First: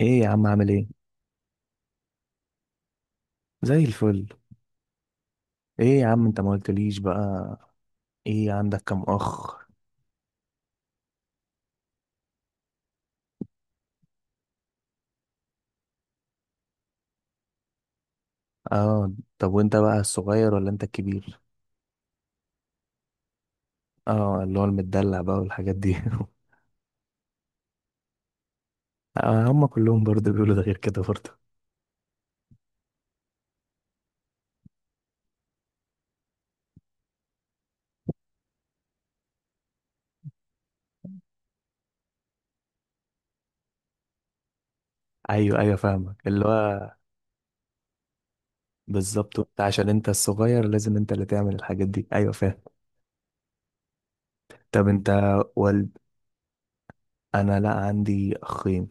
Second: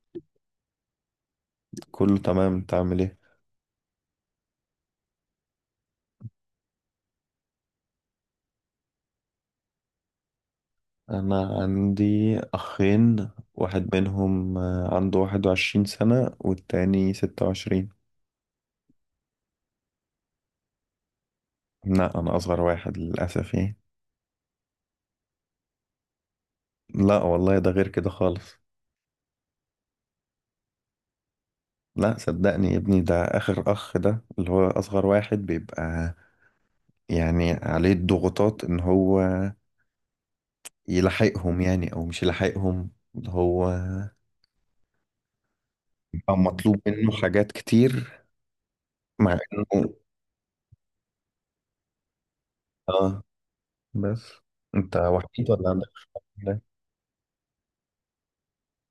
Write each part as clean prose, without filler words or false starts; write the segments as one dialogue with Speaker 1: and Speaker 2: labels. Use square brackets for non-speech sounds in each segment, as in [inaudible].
Speaker 1: ايه يا عم، عامل ايه؟
Speaker 2: كله تمام، انت عامل ايه؟
Speaker 1: زي الفل. ايه يا عم انت ما قلتليش بقى؟ ايه عندك كام اخ؟
Speaker 2: انا عندي اخين، واحد منهم عنده 21 سنة والتاني 26.
Speaker 1: اه. طب وانت بقى الصغير ولا انت الكبير؟
Speaker 2: لا انا اصغر واحد للاسف يعني.
Speaker 1: اه، اللي هو المدلع بقى والحاجات دي. [laughs]
Speaker 2: لا والله، ده غير كده خالص.
Speaker 1: آه، هم كلهم برضه بيقولوا ده غير كده برضه.
Speaker 2: لا صدقني يا ابني، ده اخر اخ، ده اللي هو اصغر واحد بيبقى. يعني عليه الضغوطات ان هو يلحقهم يعني او مش يلحقهم، اللي هو
Speaker 1: ايوه ايوه، فاهمك
Speaker 2: بيبقى
Speaker 1: اللي
Speaker 2: مطلوب
Speaker 1: هو
Speaker 2: منه حاجات كتير.
Speaker 1: بالظبط.
Speaker 2: مع
Speaker 1: وانت عشان
Speaker 2: انه
Speaker 1: انت الصغير لازم انت اللي تعمل الحاجات دي، ايوه فاهم.
Speaker 2: اه بس.
Speaker 1: طب
Speaker 2: انت
Speaker 1: انت
Speaker 2: وحيد ولا عندك؟
Speaker 1: والد؟ انا لا، عندي اخين.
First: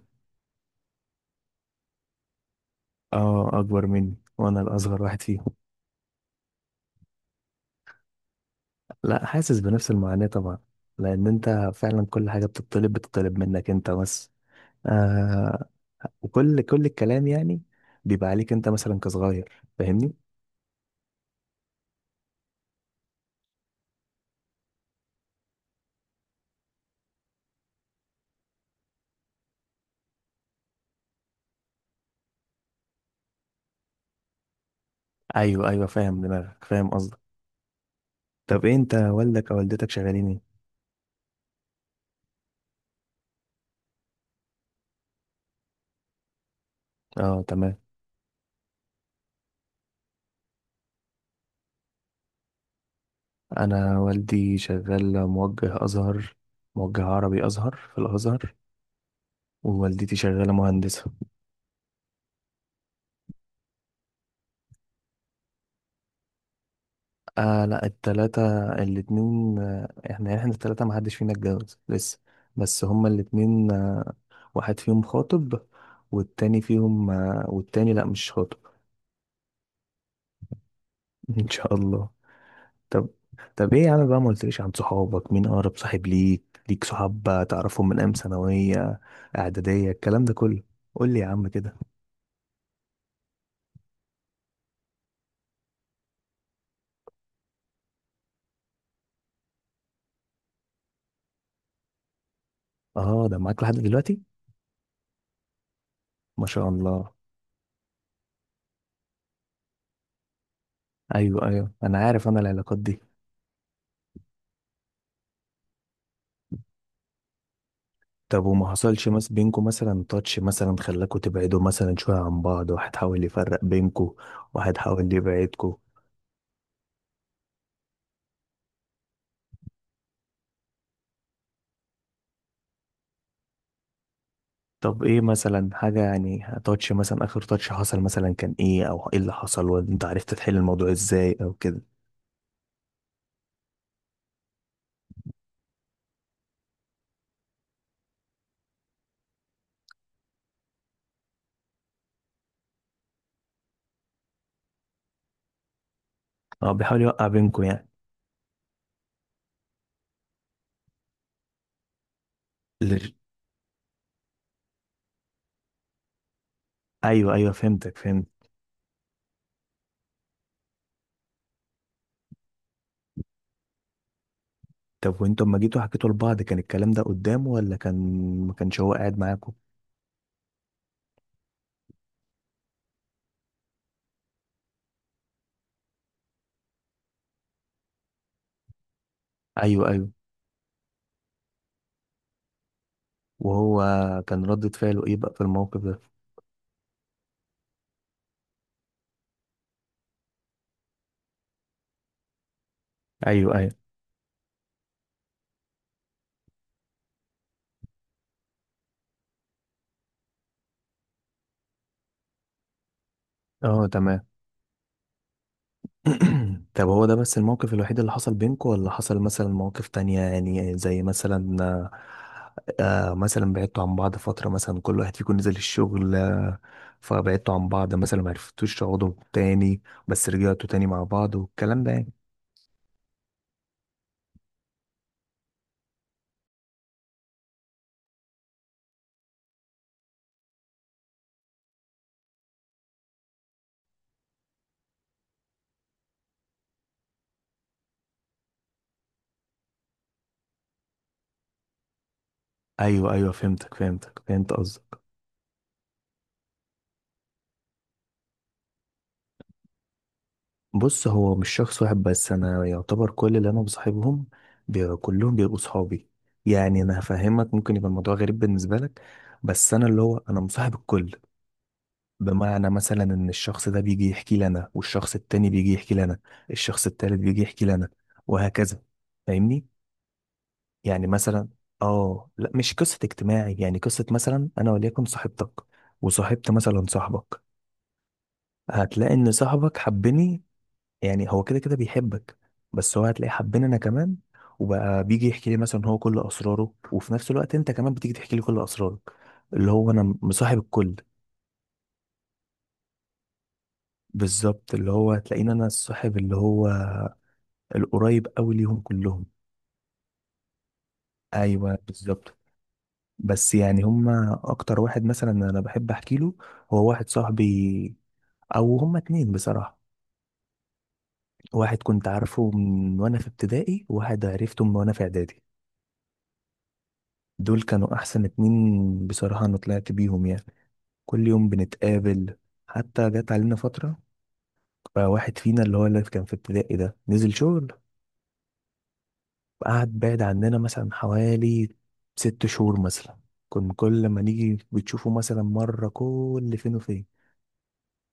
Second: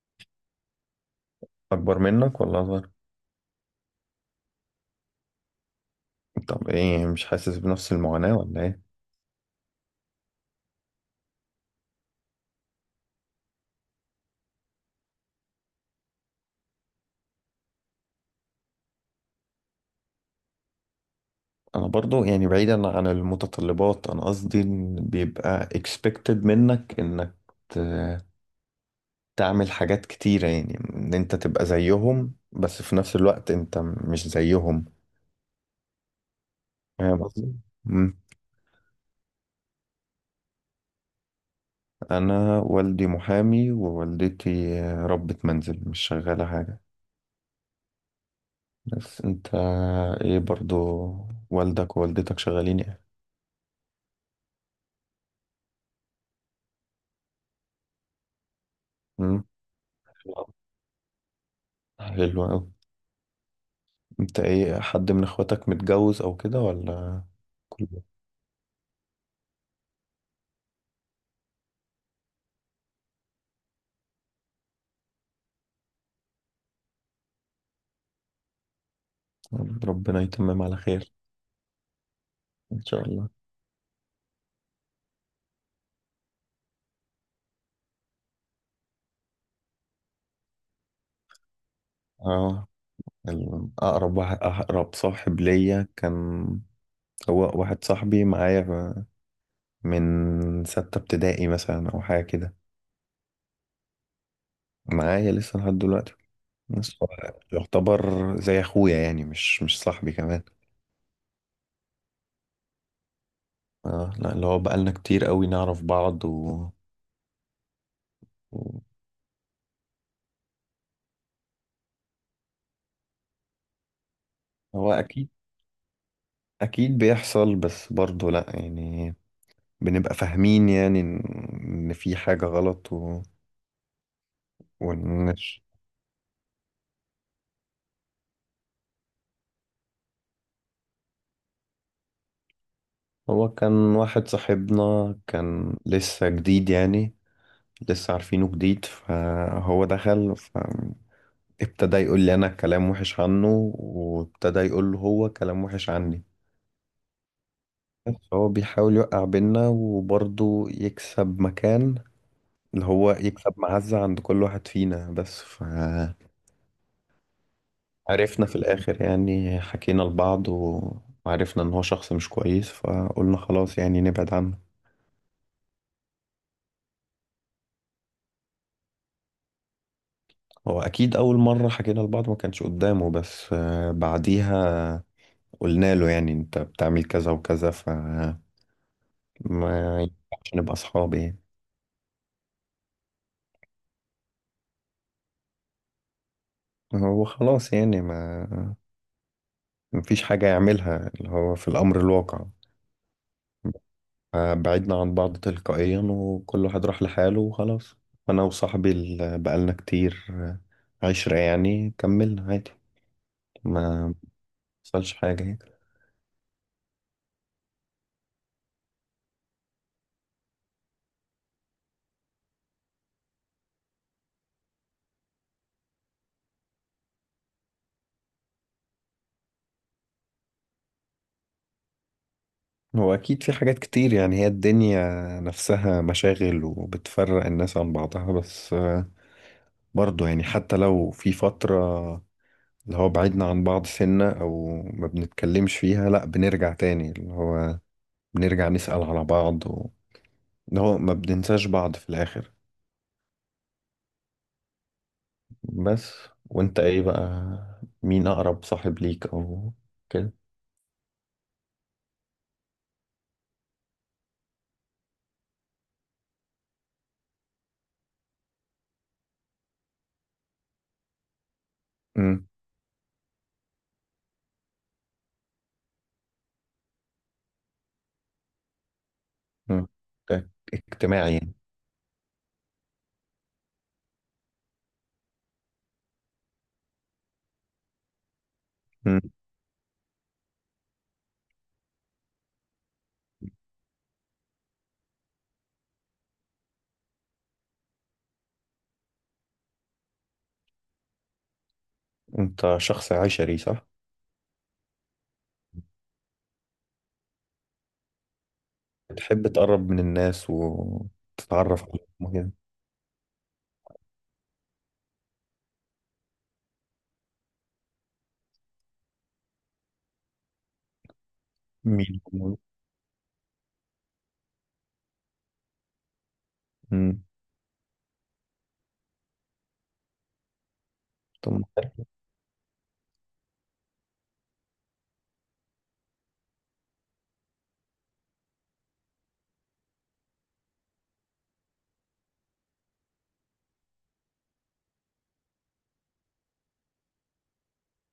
Speaker 2: اكبر منك ولا اصغر؟
Speaker 1: اه، اكبر مني وانا الاصغر واحد فيهم.
Speaker 2: طب ايه، مش حاسس بنفس المعاناة ولا ايه؟
Speaker 1: لا، حاسس بنفس المعاناة طبعا. لأن أنت فعلا كل حاجة بتطلب منك أنت بس. آه. وكل الكلام يعني بيبقى عليك أنت مثلا كصغير، فاهمني؟
Speaker 2: انا برضو يعني بعيدا عن المتطلبات، انا قصدي إن بيبقى expected منك انك ت- تعمل حاجات كتيرة، يعني ان انت تبقى زيهم بس في نفس الوقت انت مش زيهم.
Speaker 1: أيوه أيوه، فاهم دماغك فاهم قصدك.
Speaker 2: فاهم قصدي؟ مم.
Speaker 1: طب إيه أنت، والدك أو والدتك شغالين إيه؟
Speaker 2: انا والدي محامي ووالدتي ربة منزل مش شغالة حاجة.
Speaker 1: أه تمام.
Speaker 2: بس انت ايه برضو، والدك ووالدتك شغالين ايه؟
Speaker 1: أنا والدي شغال موجه أزهر، موجه عربي أزهر في الأزهر.
Speaker 2: مم.
Speaker 1: ووالدتي شغالة مهندسة.
Speaker 2: حلو أوي. انت ايه، حد من اخواتك متجوز او كده ولا؟
Speaker 1: آه لا،
Speaker 2: كله.
Speaker 1: التلاتة الاتنين إحنا التلاتة محدش فينا اتجوز لسه. بس هما الاتنين، واحد فيهم خاطب، والتاني فيهم، والتاني لا مش خاطب.
Speaker 2: ربنا يتمم على خير.
Speaker 1: [laughs] ان شاء الله.
Speaker 2: ان شاء
Speaker 1: طب،
Speaker 2: الله.
Speaker 1: طب ايه يا عم بقى، ما قلتليش عن صحابك؟ مين اقرب صاحب ليك؟ ليك صحاب تعرفهم من ايام ثانويه، اعداديه، الكلام ده كله؟ قول لي يا عم كده.
Speaker 2: اه اقرب صاحب ليا كان هو واحد صاحبي معايا من 6 ابتدائي مثلا او حاجة كده.
Speaker 1: اه، ده معاك لحد دلوقتي؟
Speaker 2: معايا لسه لحد دلوقتي.
Speaker 1: ما شاء
Speaker 2: بس هو
Speaker 1: الله.
Speaker 2: يعتبر زي اخويا، يعني مش صاحبي كمان.
Speaker 1: ايوه ايوه، انا عارف انا العلاقات دي.
Speaker 2: اه لا، اللي هو بقالنا كتير قوي نعرف بعض و...
Speaker 1: طب وما
Speaker 2: و...
Speaker 1: حصلش مس بينكم مثلا، تاتش مثلا خلاكوا تبعدوا مثلا شويه عن بعض، واحد حاول يفرق بينكوا، واحد
Speaker 2: هو
Speaker 1: حاول
Speaker 2: اكيد،
Speaker 1: يبعدكوا؟
Speaker 2: اكيد بيحصل بس برضه لا يعني بنبقى فاهمين يعني إن في حاجة غلط و.
Speaker 1: طب ايه
Speaker 2: ونش
Speaker 1: مثلا حاجة يعني، تاتش مثلا، اخر تاتش حصل مثلا كان ايه، او ايه اللي حصل وانت عرفت تحل الموضوع ازاي او كده؟
Speaker 2: هو كان واحد صاحبنا كان لسه جديد يعني، لسه عارفينه جديد فهو دخل فابتدى يقول لي أنا كلام وحش عنه وابتدى يقول له هو كلام وحش عني.
Speaker 1: اه بيحاول يوقع بينكم يعني.
Speaker 2: بس هو بيحاول يوقع بينا وبرضه يكسب مكان، اللي هو
Speaker 1: لر-
Speaker 2: يكسب معزة عند كل واحد فينا بس ف.
Speaker 1: ايوه ايوه، فهمتك فهمت.
Speaker 2: عرفنا في الآخر يعني حكينا لبعض وعرفنا إن هو شخص مش كويس، فقلنا خلاص يعني نبعد عنه.
Speaker 1: طب وانتوا لما جيتوا حكيتوا لبعض، كان الكلام ده قدامه، ولا كان ما كانش هو قاعد معاكم؟
Speaker 2: هو أكيد أول مرة حكينا لبعض ما كانش قدامه، بس بعديها قلنا له يعني أنت بتعمل كذا وكذا فما
Speaker 1: ايوه ايوه.
Speaker 2: ينفعش نبقى أصحاب يعني.
Speaker 1: وهو كان ردة فعله ايه بقى في الموقف ده؟
Speaker 2: هو خلاص يعني ما مفيش حاجة يعملها اللي هو في الأمر الواقع.
Speaker 1: ايوه ايوه.
Speaker 2: بعدنا عن بعض تلقائيا وكل واحد راح لحاله وخلاص. أنا وصاحبي اللي بقالنا كتير عشرة يعني كملنا عادي.
Speaker 1: اه
Speaker 2: ما
Speaker 1: تمام.
Speaker 2: حصلش حاجة يعني.
Speaker 1: [clears throat] طب هو ده بس الموقف الوحيد اللي حصل بينكم، ولا حصل مثلا مواقف تانية يعني، زي مثلا آه، مثلا بعدتوا عن بعض فترة مثلا، كل واحد فيكم نزل الشغل آه، فبعدتوا عن بعض مثلا معرفتوش تقعدوا تاني، بس رجعتوا تاني مع بعض والكلام ده يعني؟
Speaker 2: هو أكيد في حاجات كتير، يعني هي الدنيا نفسها مشاغل وبتفرق الناس عن بعضها، بس برضو يعني حتى لو في فترة اللي هو بعدنا عن بعض سنة أو ما بنتكلمش فيها، لأ بنرجع تاني، اللي هو بنرجع نسأل على بعض و. اللي هو ما بننساش بعض في الآخر.
Speaker 1: ايوه ايوه، فهمتك فهمتك فهمت قصدك.
Speaker 2: بس وأنت إيه بقى، مين أقرب صاحب ليك أو كده؟
Speaker 1: بص، هو مش شخص واحد بس، انا يعتبر كل اللي انا بصاحبهم كلهم بيبقوا صحابي. يعني انا هفهمك، ممكن يبقى الموضوع غريب بالنسبة لك، بس انا اللي هو انا مصاحب الكل.
Speaker 2: مم.
Speaker 1: بمعنى مثلا ان الشخص ده بيجي يحكي لنا، والشخص التاني بيجي يحكي لنا، الشخص التالت بيجي يحكي لنا، وهكذا. فاهمني؟
Speaker 2: مم.
Speaker 1: يعني
Speaker 2: اجتماعي
Speaker 1: مثلا،
Speaker 2: يعني.
Speaker 1: اه لا مش قصة اجتماعي، يعني قصة مثلا انا وليكن صاحبتك وصاحبت مثلا صاحبك، هتلاقي
Speaker 2: مم.
Speaker 1: ان صاحبك حبني. يعني هو كده كده بيحبك، بس هو هتلاقي حبني انا كمان. وبقى بيجي يحكي لي مثلا هو كل اسراره، وفي نفس الوقت انت كمان بتيجي تحكي لي كل اسرارك. اللي هو انا مصاحب الكل.
Speaker 2: أنت شخص عشري صح؟
Speaker 1: بالظبط، اللي هو تلاقيني انا الصاحب اللي هو القريب قوي ليهم كلهم.
Speaker 2: بتحب تقرب من الناس
Speaker 1: ايوه
Speaker 2: وتتعرف عليهم
Speaker 1: بالظبط.
Speaker 2: كده.
Speaker 1: بس يعني هما اكتر واحد مثلا انا بحب احكي له، هو واحد صاحبي، او هما اتنين بصراحه. واحد كنت
Speaker 2: مين
Speaker 1: عارفه
Speaker 2: هم؟
Speaker 1: من وانا في ابتدائي، وواحد عرفته من وانا في اعدادي.
Speaker 2: مم.
Speaker 1: دول كانوا احسن اتنين بصراحه، انا طلعت بيهم يعني كل يوم
Speaker 2: طب حلو.
Speaker 1: بنتقابل. حتى جت علينا فتره، بقى واحد فينا اللي هو اللي كان في ابتدائي ده نزل شغل، قعد بعد عننا مثلا حوالي 6 شهور مثلا. كنا كل ما نيجي بتشوفه مثلا مرة كل فين وفين.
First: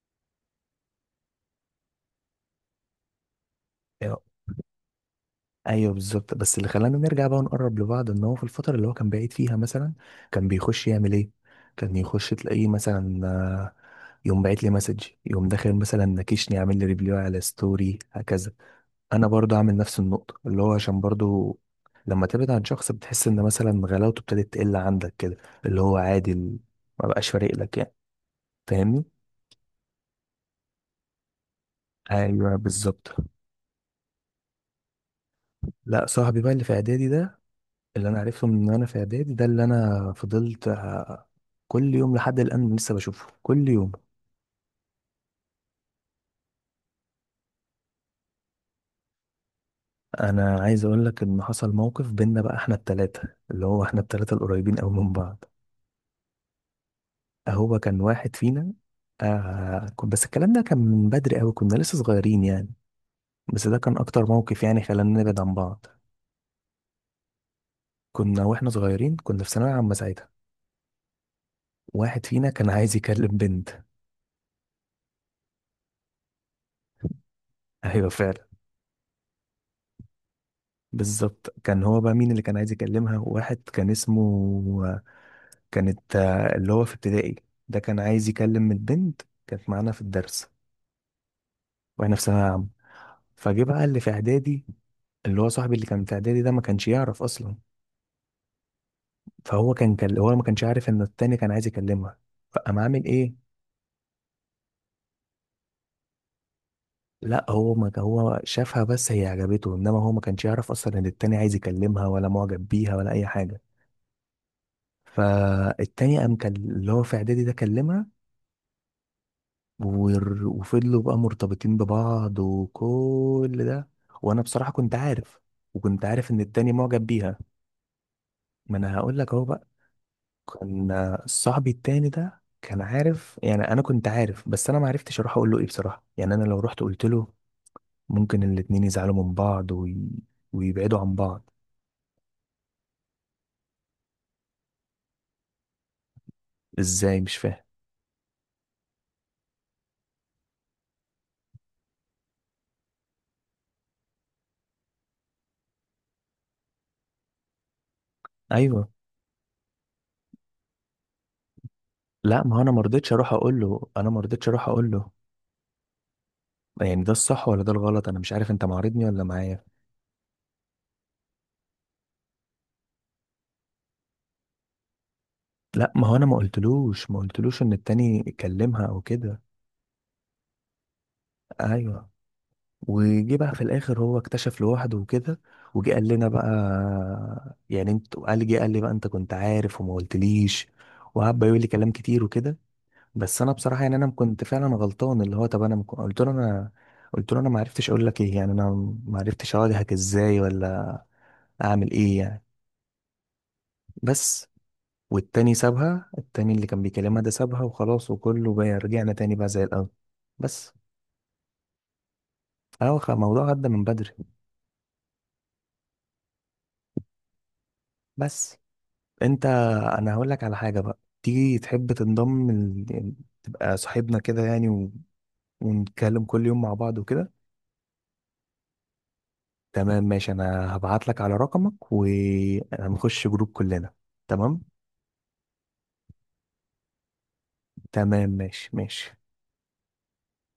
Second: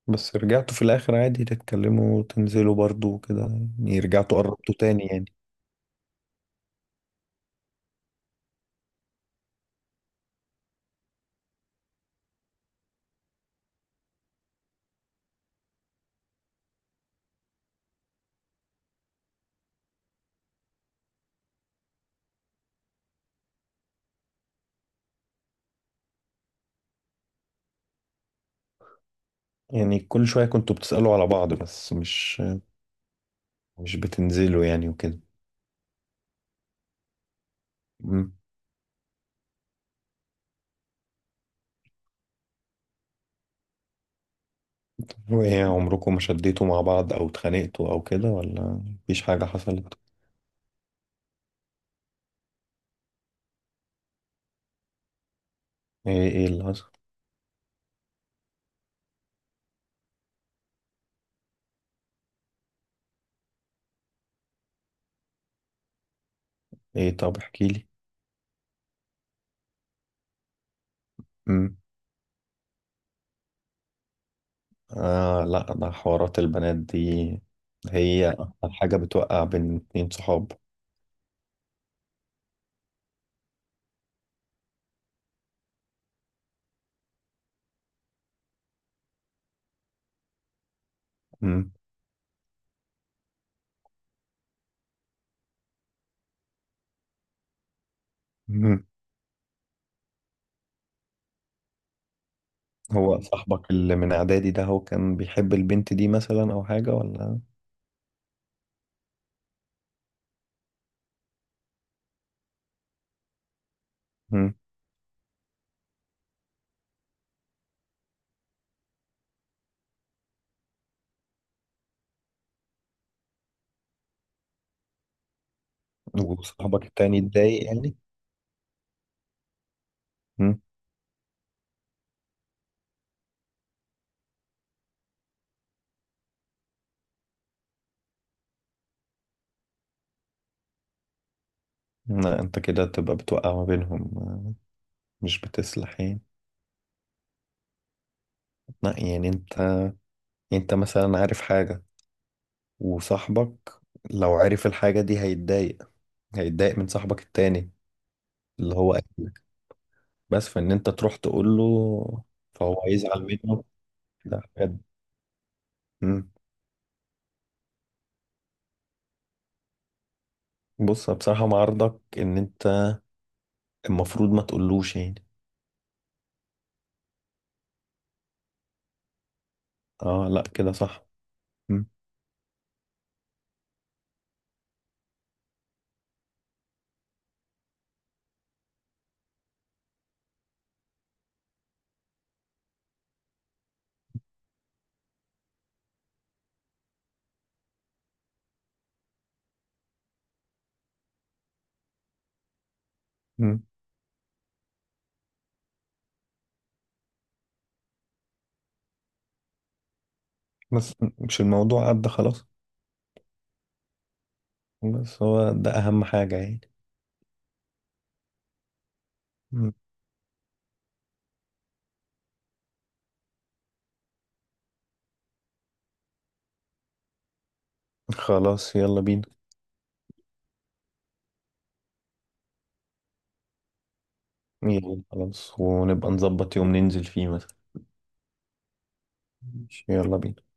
Speaker 2: بس رجعتوا في الآخر عادي تتكلموا وتنزلوا برضو وكده، يعني
Speaker 1: أيوة
Speaker 2: رجعتوا قربتوا تاني يعني.
Speaker 1: أيوة بالظبط. بس اللي خلانا نرجع بقى ونقرب لبعض، إن هو في الفترة اللي هو كان بعيد فيها مثلا، كان بيخش يعمل إيه؟ كان يخش تلاقيه مثلا يقوم باعت لي مسج، يقوم داخل مثلا نكشني، عامل لي ريبلاي على ستوري، هكذا. انا برضو عامل نفس النقطه، اللي هو عشان برضو لما تبعد عن شخص بتحس ان مثلا غلاوته ابتدت تقل عندك كده، اللي هو عادي ما بقاش فارق لك يعني. فاهمني؟
Speaker 2: يعني كل شوية كنتوا بتسألوا على بعض بس مش
Speaker 1: ايوه بالظبط.
Speaker 2: مش بتنزلوا يعني وكده.
Speaker 1: لا صاحبي بقى اللي في اعدادي ده، اللي انا
Speaker 2: مم.
Speaker 1: عرفته من وانا في اعدادي ده، اللي انا فضلت كل يوم لحد الان لسه بشوفه كل يوم.
Speaker 2: وإيه عمركم ما شديتوا مع بعض أو اتخانقتوا أو كده ولا مفيش حاجة حصلت؟
Speaker 1: انا عايز اقول لك ان حصل موقف بينا بقى احنا التلاتة، اللي هو احنا التلاتة القريبين قوي من بعض.
Speaker 2: إيه اللي حصل؟
Speaker 1: هو كان واحد فينا، آه بس الكلام ده كان من بدري قوي، كنا لسه صغيرين يعني. بس ده كان اكتر موقف يعني خلانا نبعد عن بعض.
Speaker 2: إيه طب احكيلي.
Speaker 1: كنا واحنا صغيرين، كنا في ثانوية عامة ساعتها. واحد فينا كان عايز يكلم بنت.
Speaker 2: آه لا، ده حوارات البنات دي
Speaker 1: [laughs] ايوه
Speaker 2: هي
Speaker 1: فعلا.
Speaker 2: أكتر حاجة بتوقع بين اتنين صحاب.
Speaker 1: بالظبط. كان هو بقى مين اللي كان عايز يكلمها؟ واحد كان اسمه، كانت اللي هو في ابتدائي ده كان عايز يكلم البنت، كانت معانا في الدرس
Speaker 2: مم.
Speaker 1: واحنا في ثانوية عامة. فجه بقى اللي في اعدادي، اللي هو صاحبي اللي كان في اعدادي ده، ما كانش يعرف اصلا.
Speaker 2: مم.
Speaker 1: فهو هو ما كانش عارف ان التاني كان عايز يكلمها، فقام عامل
Speaker 2: هو
Speaker 1: ايه؟
Speaker 2: صاحبك اللي من إعدادي ده هو كان بيحب البنت دي مثلا أو حاجة ولا؟
Speaker 1: لا هو، ما هو شافها بس هي عجبته، انما هو ما كانش يعرف اصلا ان التاني عايز يكلمها، ولا معجب بيها، ولا اي حاجه.
Speaker 2: مم.
Speaker 1: فالتاني قام كان اللي هو في اعدادي ده كلمها، وفضلوا بقى مرتبطين ببعض وكل ده. وانا بصراحه كنت عارف، وكنت عارف ان التاني
Speaker 2: وصاحبك
Speaker 1: معجب
Speaker 2: التاني
Speaker 1: بيها.
Speaker 2: اتضايق يعني.
Speaker 1: ما انا هقول لك اهو بقى،
Speaker 2: مم.
Speaker 1: كان صاحبي التاني ده كان عارف، يعني انا كنت عارف، بس انا ما عرفتش اروح اقول له ايه بصراحه، يعني انا لو رحت قلت له ممكن الاتنين يزعلوا من بعض ويبعدوا عن بعض.
Speaker 2: لا أنت كده تبقى بتوقع ما بينهم، مش بتصلح يعني.
Speaker 1: ازاي؟ مش فاهم.
Speaker 2: لا يعني أنت مثلا عارف حاجة. وصاحبك لو عرف الحاجة دي هيتضايق من صاحبك التاني اللي
Speaker 1: ايوه.
Speaker 2: هو بس فان انت تروح تقول له.
Speaker 1: لا ما هو انا ما
Speaker 2: فهو
Speaker 1: رضيتش
Speaker 2: هيزعل
Speaker 1: اروح اقول
Speaker 2: منه،
Speaker 1: له انا ما
Speaker 2: ده
Speaker 1: رضيتش اروح
Speaker 2: بجد.
Speaker 1: اقول له.
Speaker 2: مم.
Speaker 1: يعني ده الصح ولا ده الغلط؟ انا مش عارف، انت معارضني ولا معايا؟
Speaker 2: بص بصراحة مع عرضك ان انت المفروض ما تقولوش يعني.
Speaker 1: لا ما هو انا ما قلتلوش ان التاني يكلمها او كده.
Speaker 2: اه لا كده صح. مم.
Speaker 1: ايوه. وجي بقى في الاخر هو اكتشف لوحده وكده، وجي قال لنا بقى، يعني انت قال، جه قال لي بقى انت كنت عارف وما قلتليش، وقعد بقى يقول لي كلام كتير وكده. بس انا بصراحه يعني انا كنت فعلا غلطان، اللي هو، طب انا قلت له انا ما عرفتش اقول لك ايه، يعني انا ما عرفتش اواجهك ازاي، ولا اعمل ايه يعني.
Speaker 2: مم.
Speaker 1: بس. والتاني سابها، التاني اللي كان بيكلمها ده سابها وخلاص، وكله بقى رجعنا تاني بقى زي الاول. بس.
Speaker 2: بس مش الموضوع عدى خلاص.
Speaker 1: هو الموضوع عدى من بدري.
Speaker 2: بس هو ده اهم حاجة يعني.
Speaker 1: بس انت،
Speaker 2: مم.
Speaker 1: انا هقول لك على حاجه بقى، تيجي تحب تنضم تبقى صاحبنا كده يعني ونتكلم كل يوم مع بعض وكده.
Speaker 2: خلاص يلا بينا.
Speaker 1: تمام ماشي، انا هبعت لك على رقمك ونخش جروب كلنا. تمام
Speaker 2: يلا خلاص ونبقى نظبط يوم ننزل فيه مثلا.
Speaker 1: تمام، ماشي ماشي.
Speaker 2: ماشي، يلا بينا.